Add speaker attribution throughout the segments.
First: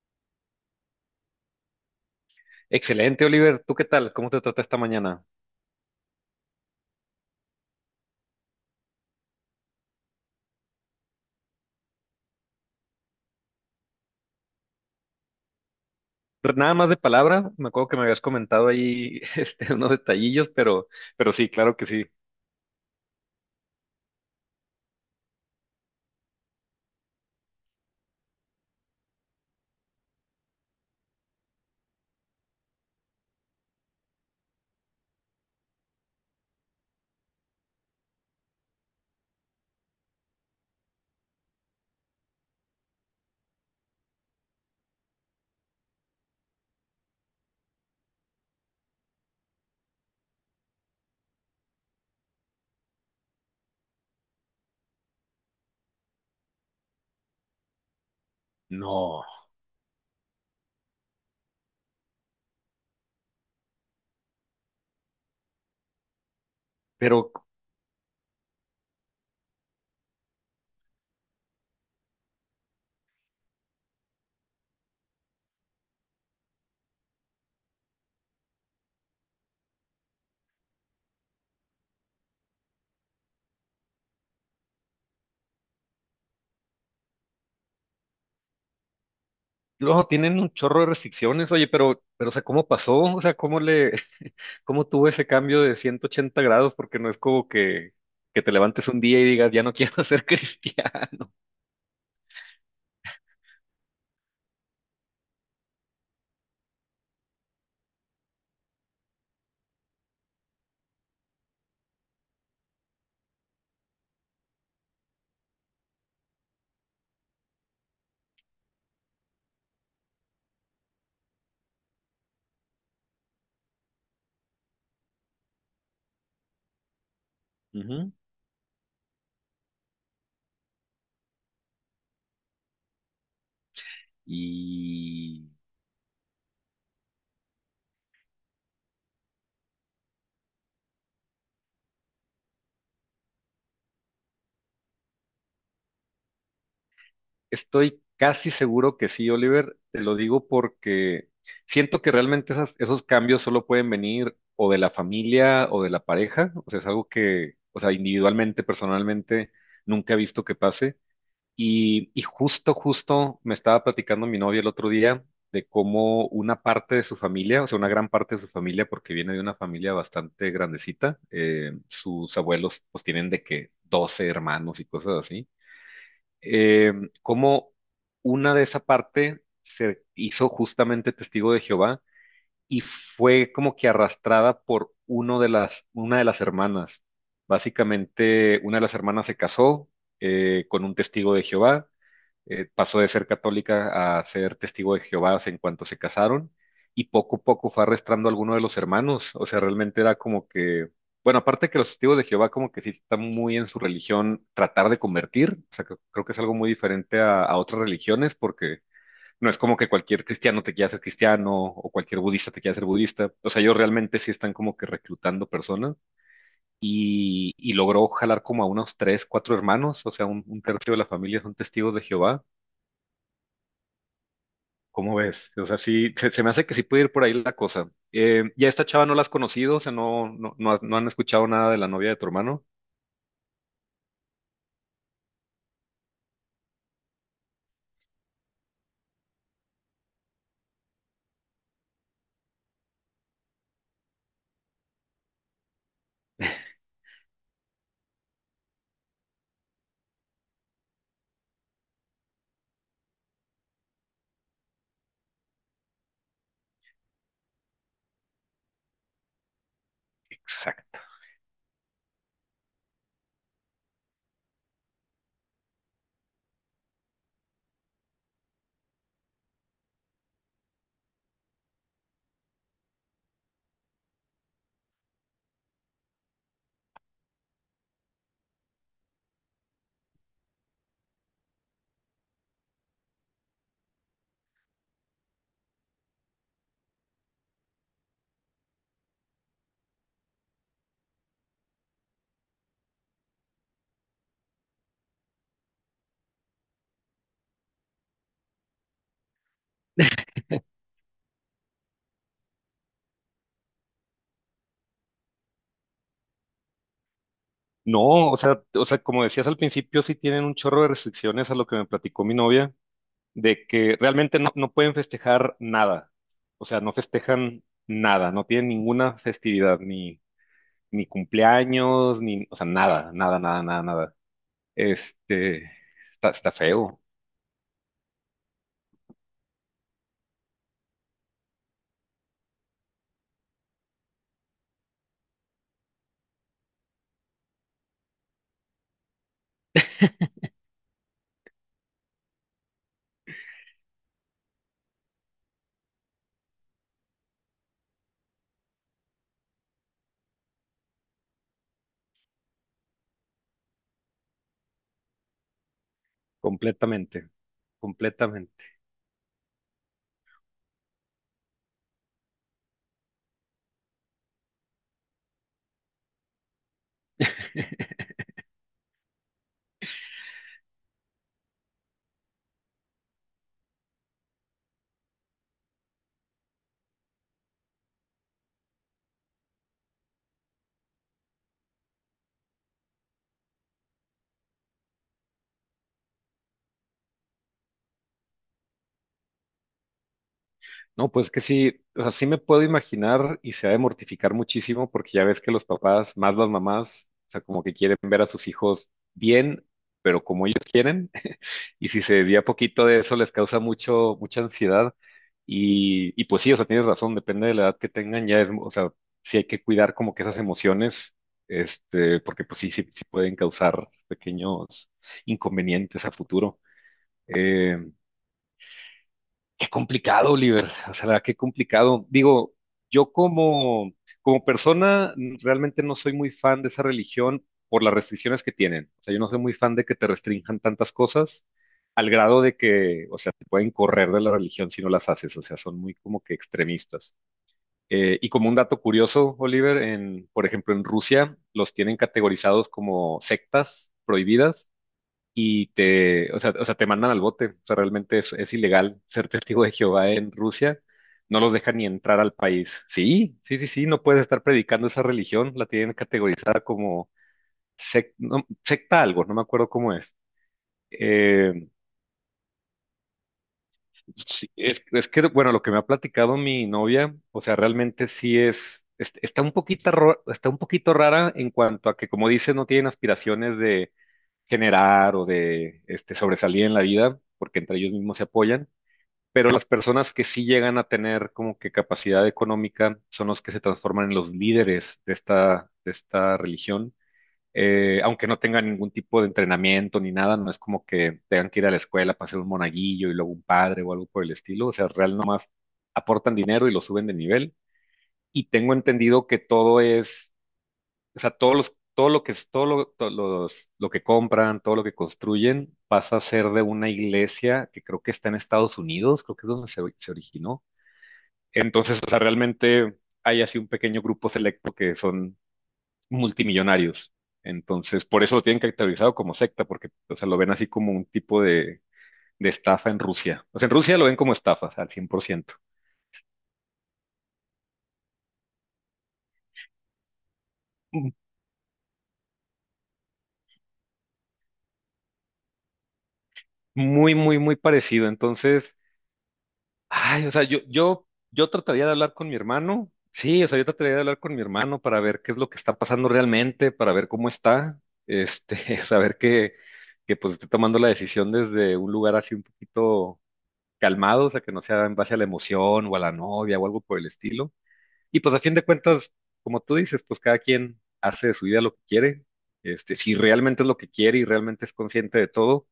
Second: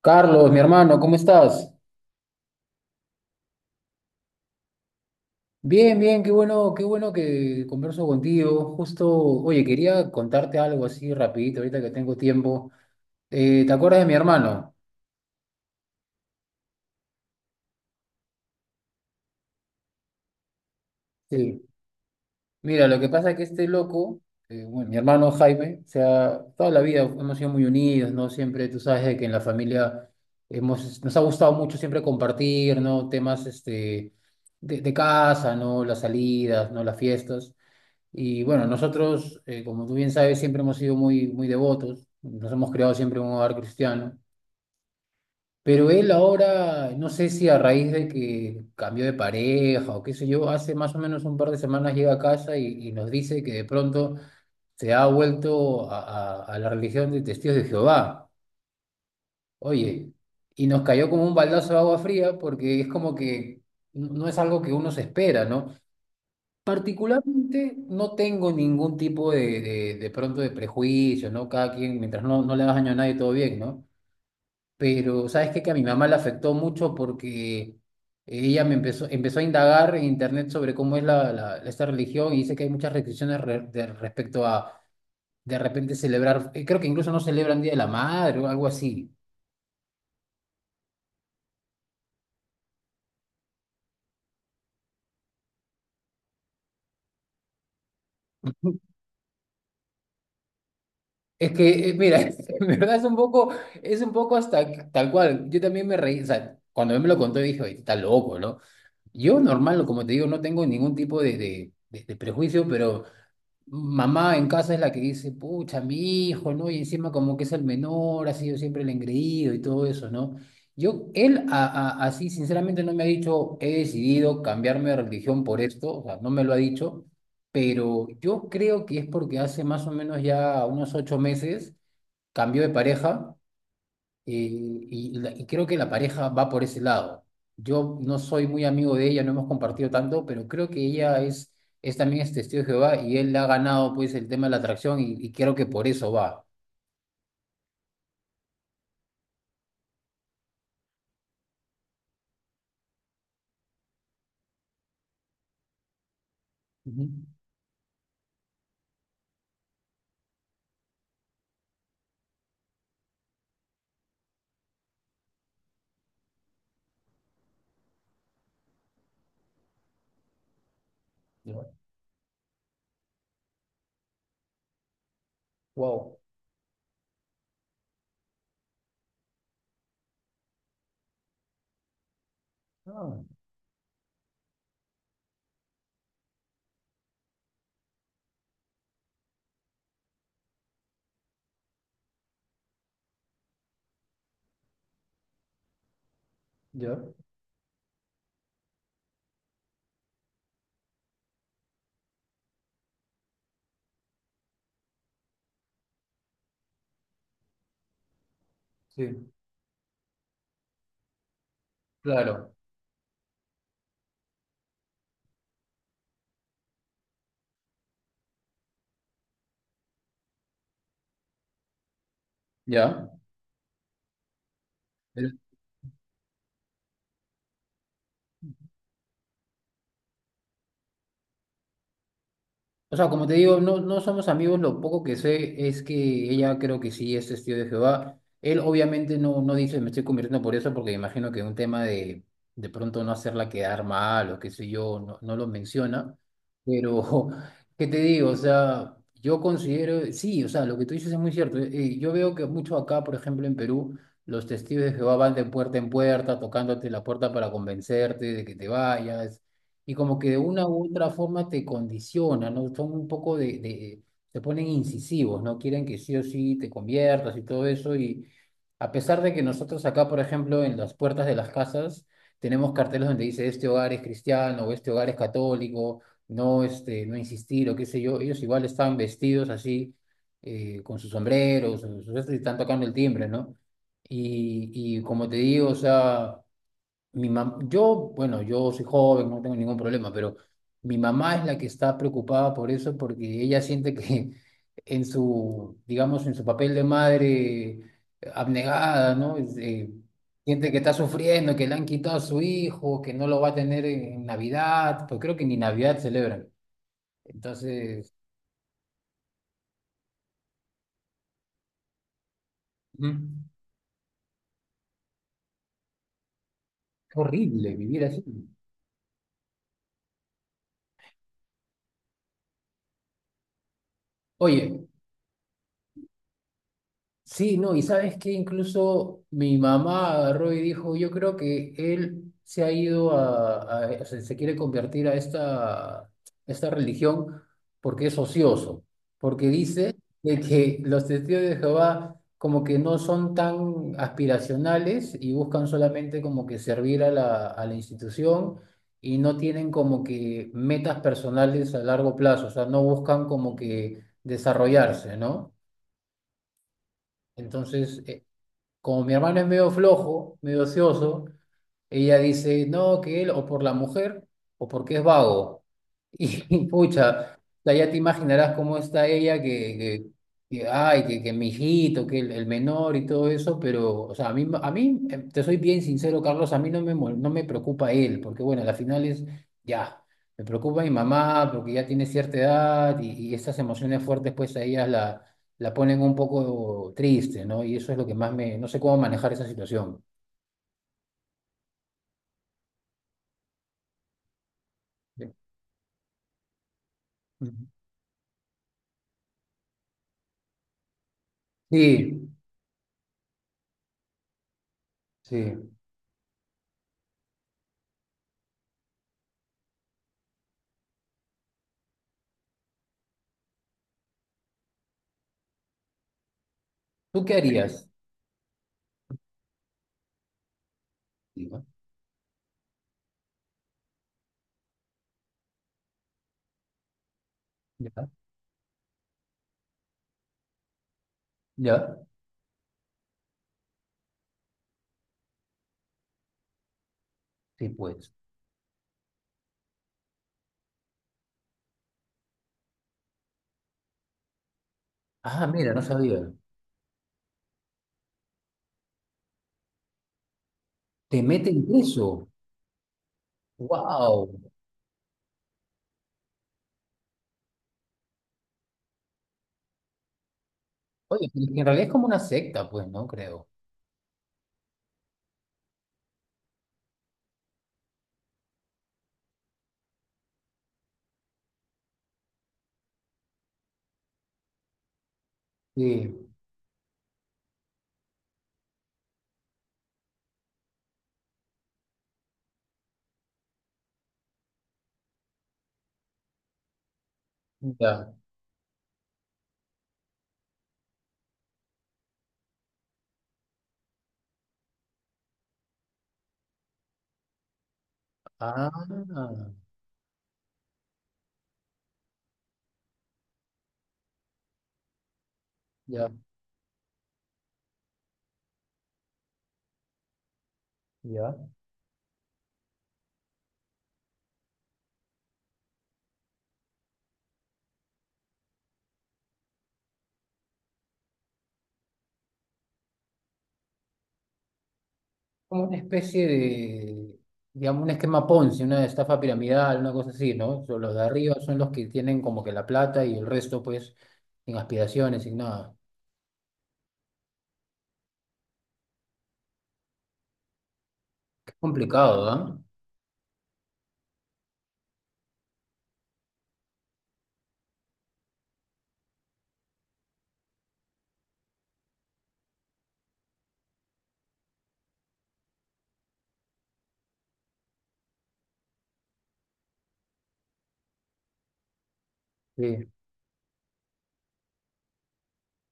Speaker 1: Carlos, mi hermano, ¿cómo estás?
Speaker 2: Excelente, Oliver. ¿Tú qué tal? ¿Cómo te trata esta mañana?
Speaker 1: Bien, bien, qué bueno que converso contigo. Justo, oye, quería contarte algo así rapidito, ahorita que tengo tiempo. ¿Te acuerdas de mi hermano?
Speaker 2: Nada más de palabra, me acuerdo que me habías comentado ahí este, unos detallillos, pero sí,
Speaker 1: Sí.
Speaker 2: claro que sí.
Speaker 1: Mira, lo que pasa es que este loco, bueno, mi hermano Jaime, o sea, toda la vida hemos sido muy unidos, ¿no? Siempre, tú sabes de que en la familia hemos, nos ha gustado mucho siempre compartir, ¿no? Temas, de casa, ¿no? Las salidas, ¿no? Las fiestas. Y bueno, nosotros, como tú bien sabes, siempre hemos sido muy devotos, nos hemos creado siempre en un hogar cristiano, pero él ahora, no sé si a raíz de que cambió de pareja o qué sé yo, hace más o menos un par de semanas llega a casa y nos dice que de pronto se ha vuelto a la religión de Testigos de Jehová.
Speaker 2: No,
Speaker 1: Oye, y nos cayó como un baldazo de agua fría porque es como que no es algo que uno se espera, ¿no?
Speaker 2: pero
Speaker 1: Particularmente no tengo ningún tipo de pronto de prejuicio, ¿no? Cada quien, mientras no le hagas daño a nadie, todo bien, ¿no? Pero, ¿sabes qué? Que a mi mamá le afectó mucho porque ella me empezó a indagar en internet sobre cómo es esta religión y dice que hay muchas respecto a, de repente, celebrar, creo que incluso no celebran Día de la Madre o algo así.
Speaker 2: luego tienen un chorro de restricciones, oye, pero, o sea, ¿cómo pasó? O sea, cómo tuvo ese cambio de 180 grados? Porque no es como que te levantes un día y digas, ya no quiero ser cristiano.
Speaker 1: Es que, mira, en verdad es un poco hasta tal cual. Yo también me reí, o sea, cuando él me lo contó dije, oye, está loco, no. Yo normal, como te digo, no tengo ningún tipo de prejuicio, pero mamá en casa es la que dice, pucha, mi hijo, ¿no? Y encima como que es el menor, ha sido siempre el engreído y todo eso, ¿no? Yo, él a- Así sinceramente no me ha dicho, he decidido cambiarme de religión por esto, o sea, no me lo ha dicho, pero
Speaker 2: Ujú.
Speaker 1: yo creo que es porque hace más o menos ya unos 8 meses cambió de pareja, eh,
Speaker 2: Y
Speaker 1: y creo que la pareja va por ese lado. Yo no soy muy amigo de ella, no hemos compartido tanto, pero creo que es también es testigo de Jehová y él ha ganado pues el tema de la atracción y creo que por eso va.
Speaker 2: Estoy casi seguro que sí, Oliver. Te lo digo porque siento que realmente esos cambios solo pueden venir o de la familia o de la pareja. O sea, es
Speaker 1: Ujú.
Speaker 2: algo que, o sea, individualmente, personalmente, nunca he visto que pase. Y justo me estaba platicando mi novia el otro día de cómo una parte de su familia, o sea, una gran parte de su familia, porque viene de una familia bastante grandecita,
Speaker 1: Ya.
Speaker 2: sus abuelos pues tienen de que 12 hermanos y cosas así
Speaker 1: Wow.
Speaker 2: eh, cómo una de esa parte se hizo justamente testigo de Jehová y
Speaker 1: Ah,
Speaker 2: fue como que arrastrada por una de las hermanas. Básicamente, una de las hermanas se casó con un testigo de Jehová pasó de ser católica a ser testigo de Jehová en cuanto se casaron
Speaker 1: ya.
Speaker 2: y poco a poco fue arrastrando a alguno de los hermanos. O sea, realmente era como que, bueno, aparte que los testigos de Jehová como que sí están muy en su religión tratar de convertir, o sea, creo que es algo muy diferente a otras religiones porque
Speaker 1: Sí.
Speaker 2: no es como que cualquier cristiano te quiera ser cristiano o cualquier budista
Speaker 1: Claro.
Speaker 2: te quiera ser budista. O sea, ellos realmente sí están como que reclutando personas y logró jalar como a unos tres, cuatro hermanos, o sea, un tercio de la familia son testigos de Jehová.
Speaker 1: Ya.
Speaker 2: ¿Cómo ves? O sea, sí, se me hace que sí puede ir por ahí la cosa. ¿Ya esta chava no la has conocido? O sea, no, no, no, no han escuchado nada de la novia de tu hermano.
Speaker 1: O sea, como te digo, no, no somos amigos, lo poco que sé es que ella creo que sí es testigo de Jehová. Él obviamente no, no dice me estoy convirtiendo por eso, porque me imagino que un tema de pronto no hacerla quedar mal o qué sé yo, no, no lo menciona. Pero, ¿qué te digo? O sea, yo considero, sí, o sea, lo que tú dices es muy cierto. Yo veo que mucho acá, por ejemplo, en Perú, los testigos de Jehová van de puerta en puerta, tocándote la puerta para convencerte de que te vayas y como que de una u
Speaker 2: Exacto.
Speaker 1: otra forma te condiciona, ¿no? Son un poco te ponen incisivos, ¿no? Quieren que sí o sí te conviertas y todo eso, y a pesar de que nosotros acá, por ejemplo, en las puertas de las casas, tenemos carteles donde dice este hogar es cristiano, o este hogar es católico, no, este, no insistir, o qué sé yo, ellos igual están vestidos así, con sus sombreros, y están tocando el timbre, ¿no? Y como te digo, o sea... Yo, bueno, yo soy joven, no tengo ningún problema, pero mi mamá es la que está preocupada por eso porque ella siente que en su, digamos, en su papel de madre abnegada, ¿no? Es, siente que está sufriendo, que le han quitado a su hijo, que no lo va a tener en Navidad, pues creo que ni Navidad celebran. Entonces,
Speaker 2: No, o sea, como decías al principio, sí tienen un chorro de restricciones a lo que me platicó mi novia,
Speaker 1: Ujú.
Speaker 2: de que realmente no, no pueden festejar nada. O sea, no
Speaker 1: Es
Speaker 2: festejan
Speaker 1: horrible vivir así.
Speaker 2: nada, no tienen ninguna festividad, ni, ni cumpleaños, ni, o sea, nada, nada, nada, nada, nada.
Speaker 1: Oye,
Speaker 2: Este, está feo,
Speaker 1: sí, no, y sabes que incluso mi mamá agarró y dijo, yo creo que él se ha ido o sea, se quiere convertir a esta religión porque es ocioso, porque dice de que los testigos de Jehová como que no son tan aspiracionales y buscan solamente como que servir a a la institución y no tienen como que metas personales a largo plazo, o sea, no buscan como que desarrollarse, ¿no?
Speaker 2: completamente,
Speaker 1: Entonces...
Speaker 2: completamente.
Speaker 1: como mi hermano es medio flojo, medio ocioso, ella dice, no, que él o por la mujer o porque es vago. Y pucha, o sea, ya te imaginarás cómo está ella, ay, que mi hijito, que el menor y todo eso, pero, o sea, a mí, te soy bien sincero, Carlos, a mí no me, no me preocupa él, porque bueno, a la final es, ya, me preocupa mi mamá, porque ya tiene cierta edad y estas emociones fuertes, pues a ellas la ponen un poco triste, ¿no? Y eso es lo que más me, no sé cómo manejar esa situación.
Speaker 2: No, pues que sí, o sea, sí me puedo imaginar y se ha de mortificar muchísimo porque ya
Speaker 1: Sí.
Speaker 2: ves que los papás, más las mamás, o sea, como
Speaker 1: Ujú.
Speaker 2: que quieren ver a sus hijos bien, pero como ellos quieren, y si se
Speaker 1: Sí.
Speaker 2: desvía poquito de eso les causa mucho, mucha ansiedad.
Speaker 1: Sí.
Speaker 2: Y pues sí, o sea, tienes razón, depende de la edad que tengan, ya es, o sea, sí hay que cuidar como que esas emociones, este, porque pues sí pueden causar pequeños inconvenientes a futuro.
Speaker 1: ¿Tú qué
Speaker 2: eh,
Speaker 1: harías?
Speaker 2: Qué complicado, Oliver. O sea, la verdad, qué
Speaker 1: Digo,
Speaker 2: complicado. Digo, yo como persona realmente no soy muy fan de esa religión por las
Speaker 1: ya,
Speaker 2: restricciones que tienen. O sea, yo no soy muy fan de que te restrinjan tantas cosas
Speaker 1: ya.
Speaker 2: al grado de que, o sea, te pueden correr de la religión si no las haces. O sea, son muy como que extremistas.
Speaker 1: Sí, pues.
Speaker 2: Y como un dato curioso, Oliver, en, por ejemplo, en Rusia los tienen categorizados como sectas prohibidas
Speaker 1: Ah,
Speaker 2: y
Speaker 1: mira, no sabía.
Speaker 2: te, o sea, te mandan al bote. O sea, realmente es ilegal ser testigo de Jehová en Rusia.
Speaker 1: Te
Speaker 2: No los
Speaker 1: meten
Speaker 2: dejan ni
Speaker 1: preso.
Speaker 2: entrar al país. Sí, sí, sí, sí, no puedes
Speaker 1: ¡Wow!
Speaker 2: estar predicando esa religión. La tienen categorizada como no, secta algo, no me acuerdo cómo es.
Speaker 1: Oye, en
Speaker 2: Eh,
Speaker 1: realidad es como una secta, pues, ¿no? Creo.
Speaker 2: es que, bueno, lo que me ha platicado mi novia, o sea, realmente sí está un poquito rara en cuanto a que, como dices, no tienen aspiraciones de generar o de este,
Speaker 1: Sí,
Speaker 2: sobresalir en la vida, porque entre ellos mismos se apoyan pero las personas que sí llegan a tener como que capacidad económica son los que se transforman en los líderes de esta religión.
Speaker 1: ya.
Speaker 2: Aunque no tengan ningún tipo de entrenamiento ni nada, no es como que tengan que ir a la escuela para ser un monaguillo y luego un padre o algo por el estilo, o sea, real nomás aportan dinero y lo suben de nivel. Y tengo entendido
Speaker 1: Ah,
Speaker 2: que todo es, o sea, todo lo que es, todo lo, to- los- lo que compran, todo lo que construyen,
Speaker 1: ya,
Speaker 2: pasa a ser de una iglesia que creo que está en Estados Unidos, creo que es donde se originó
Speaker 1: ya.
Speaker 2: entonces, o sea, realmente hay así un pequeño grupo selecto que son multimillonarios. Entonces, por eso lo tienen caracterizado como secta, porque, o sea, lo ven así como un tipo de estafa en Rusia. O sea, en Rusia lo ven como estafas al 100%.
Speaker 1: Como una especie de, digamos, un esquema Ponzi, una estafa piramidal, una cosa así, ¿no? So, los de
Speaker 2: Mm,
Speaker 1: arriba son los que tienen como que la plata y el resto, pues, sin aspiraciones, sin nada.
Speaker 2: Muy, muy, muy parecido. Entonces, ay, o sea, yo
Speaker 1: Qué
Speaker 2: trataría de hablar
Speaker 1: complicado,
Speaker 2: con mi
Speaker 1: ¿ah?
Speaker 2: hermano. Sí, o sea, yo trataría de hablar con mi hermano para ver qué es lo que está pasando realmente, para ver cómo está, este, saber que pues esté tomando la decisión desde un lugar así un poquito calmados, a que no sea en base a la emoción o a la novia o algo por el estilo. Y pues a fin de cuentas, como tú dices, pues cada quien hace de su vida lo que quiere.
Speaker 1: Sí.
Speaker 2: Este, si realmente es lo que quiere y realmente es consciente de todo,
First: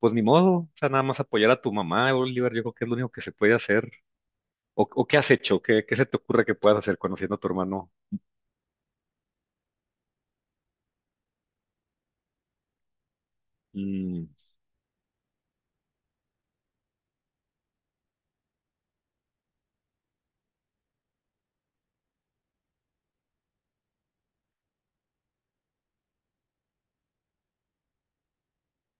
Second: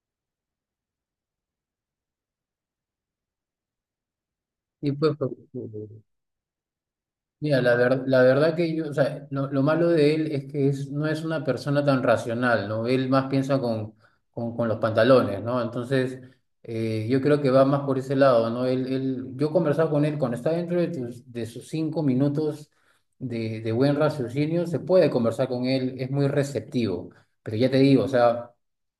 Speaker 2: pues ni modo, o sea, nada más apoyar a tu mamá, Oliver, yo creo que es lo único que se puede hacer. ¿O,
Speaker 1: Y
Speaker 2: o
Speaker 1: pues,
Speaker 2: qué has
Speaker 1: pero-
Speaker 2: hecho? ¿Qué se te ocurre que puedas hacer conociendo a tu
Speaker 1: mira,
Speaker 2: hermano?
Speaker 1: la verdad que yo, o sea, lo malo de él es que es, no es una persona tan racional, ¿no? Él más piensa
Speaker 2: Mm,
Speaker 1: con los pantalones, ¿no? Entonces, yo creo que va más por ese lado, ¿no? Él, yo conversaba con él, cuando está dentro de, de sus 5 minutos de buen raciocinio, se puede conversar con él, es muy receptivo, pero ya te digo, o sea,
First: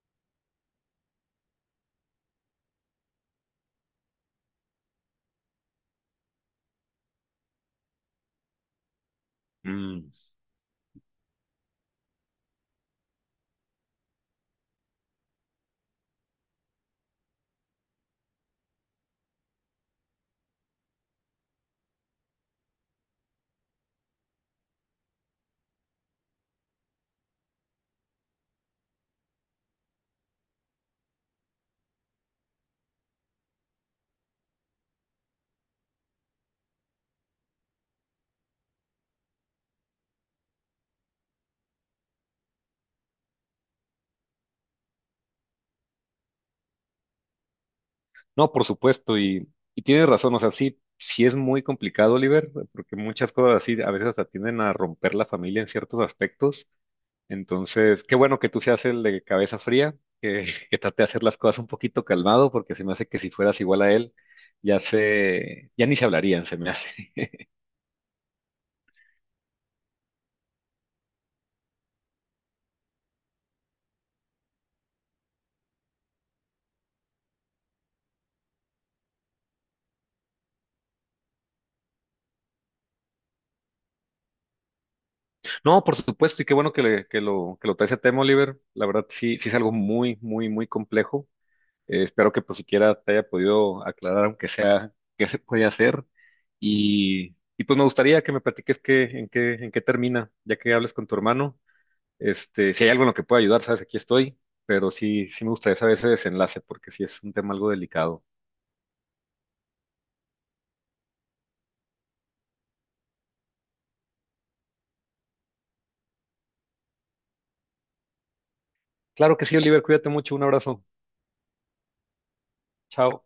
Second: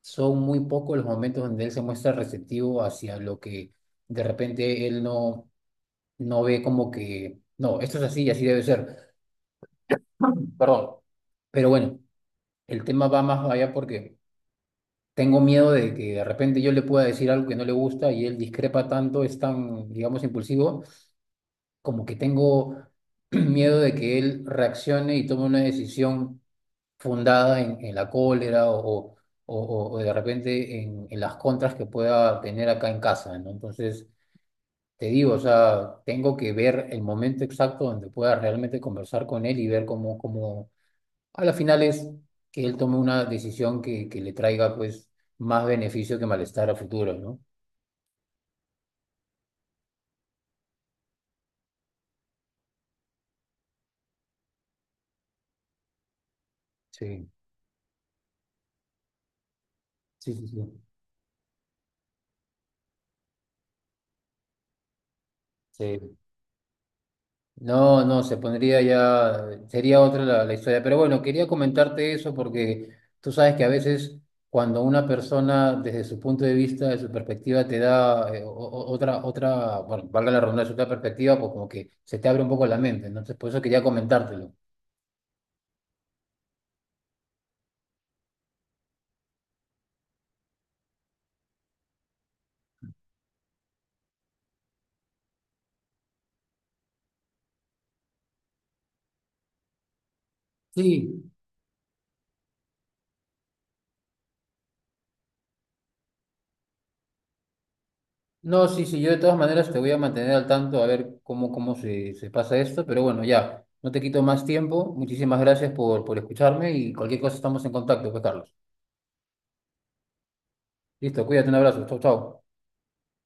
Speaker 1: son muy pocos los momentos donde él se muestra receptivo hacia lo que de repente él no ve como que, no, esto es así y así debe ser.
Speaker 2: mm.
Speaker 1: Perdón. Pero bueno, el tema va más allá porque tengo miedo de que de repente yo le pueda decir algo que no le gusta y él discrepa tanto, es tan, digamos, impulsivo, como que tengo miedo de que él reaccione y tome una decisión fundada en la cólera o, o de repente en las contras que pueda tener acá en casa, ¿no? Entonces... Te digo, o sea, tengo que ver el momento exacto donde pueda realmente conversar con él y ver cómo, cómo a la final es que él tome una decisión que le traiga pues más beneficio que malestar a futuro, ¿no?
Speaker 2: No, por supuesto, y tienes razón, o sea, sí es muy complicado, Oliver, porque muchas cosas así a veces hasta tienden a romper la familia en ciertos aspectos.
Speaker 1: Sí.
Speaker 2: Entonces, qué bueno que tú seas el de cabeza fría,
Speaker 1: Sí,
Speaker 2: que,
Speaker 1: sí, sí.
Speaker 2: que trate de hacer las cosas un poquito calmado, porque se me hace que si fueras igual a él, ya ni se
Speaker 1: Sí.
Speaker 2: hablarían, se me hace.
Speaker 1: No, no, se pondría ya, sería otra la historia. Pero bueno, quería comentarte eso porque tú sabes que a veces cuando una persona desde su punto de vista, de su perspectiva, te da otra, bueno, valga la redundancia, otra perspectiva, pues como que se te abre un poco la mente, ¿no? Entonces, por eso quería comentártelo.
Speaker 2: No, por supuesto, y qué bueno que, que lo traes a tema, Oliver. La verdad, sí, sí es algo muy, muy, muy complejo. Espero que pues siquiera te haya podido aclarar, aunque sea, qué se puede hacer. Y pues me gustaría que me platiques en qué termina, ya que hables con tu
Speaker 1: Sí,
Speaker 2: hermano. Este, si hay algo en lo que pueda ayudar, sabes, aquí estoy, pero sí me gustaría saber ese desenlace porque sí es un tema algo delicado.
Speaker 1: no, sí, sí, yo de todas maneras te voy a mantener al tanto a ver cómo, cómo se, se pasa esto. Pero bueno, ya, no te quito más tiempo. Muchísimas gracias por escucharme y cualquier cosa estamos en contacto, pues Carlos.
Speaker 2: Claro que sí, Oliver, cuídate mucho, un abrazo.
Speaker 1: Listo, cuídate, un abrazo. Chau, chau.
Speaker 2: Chao.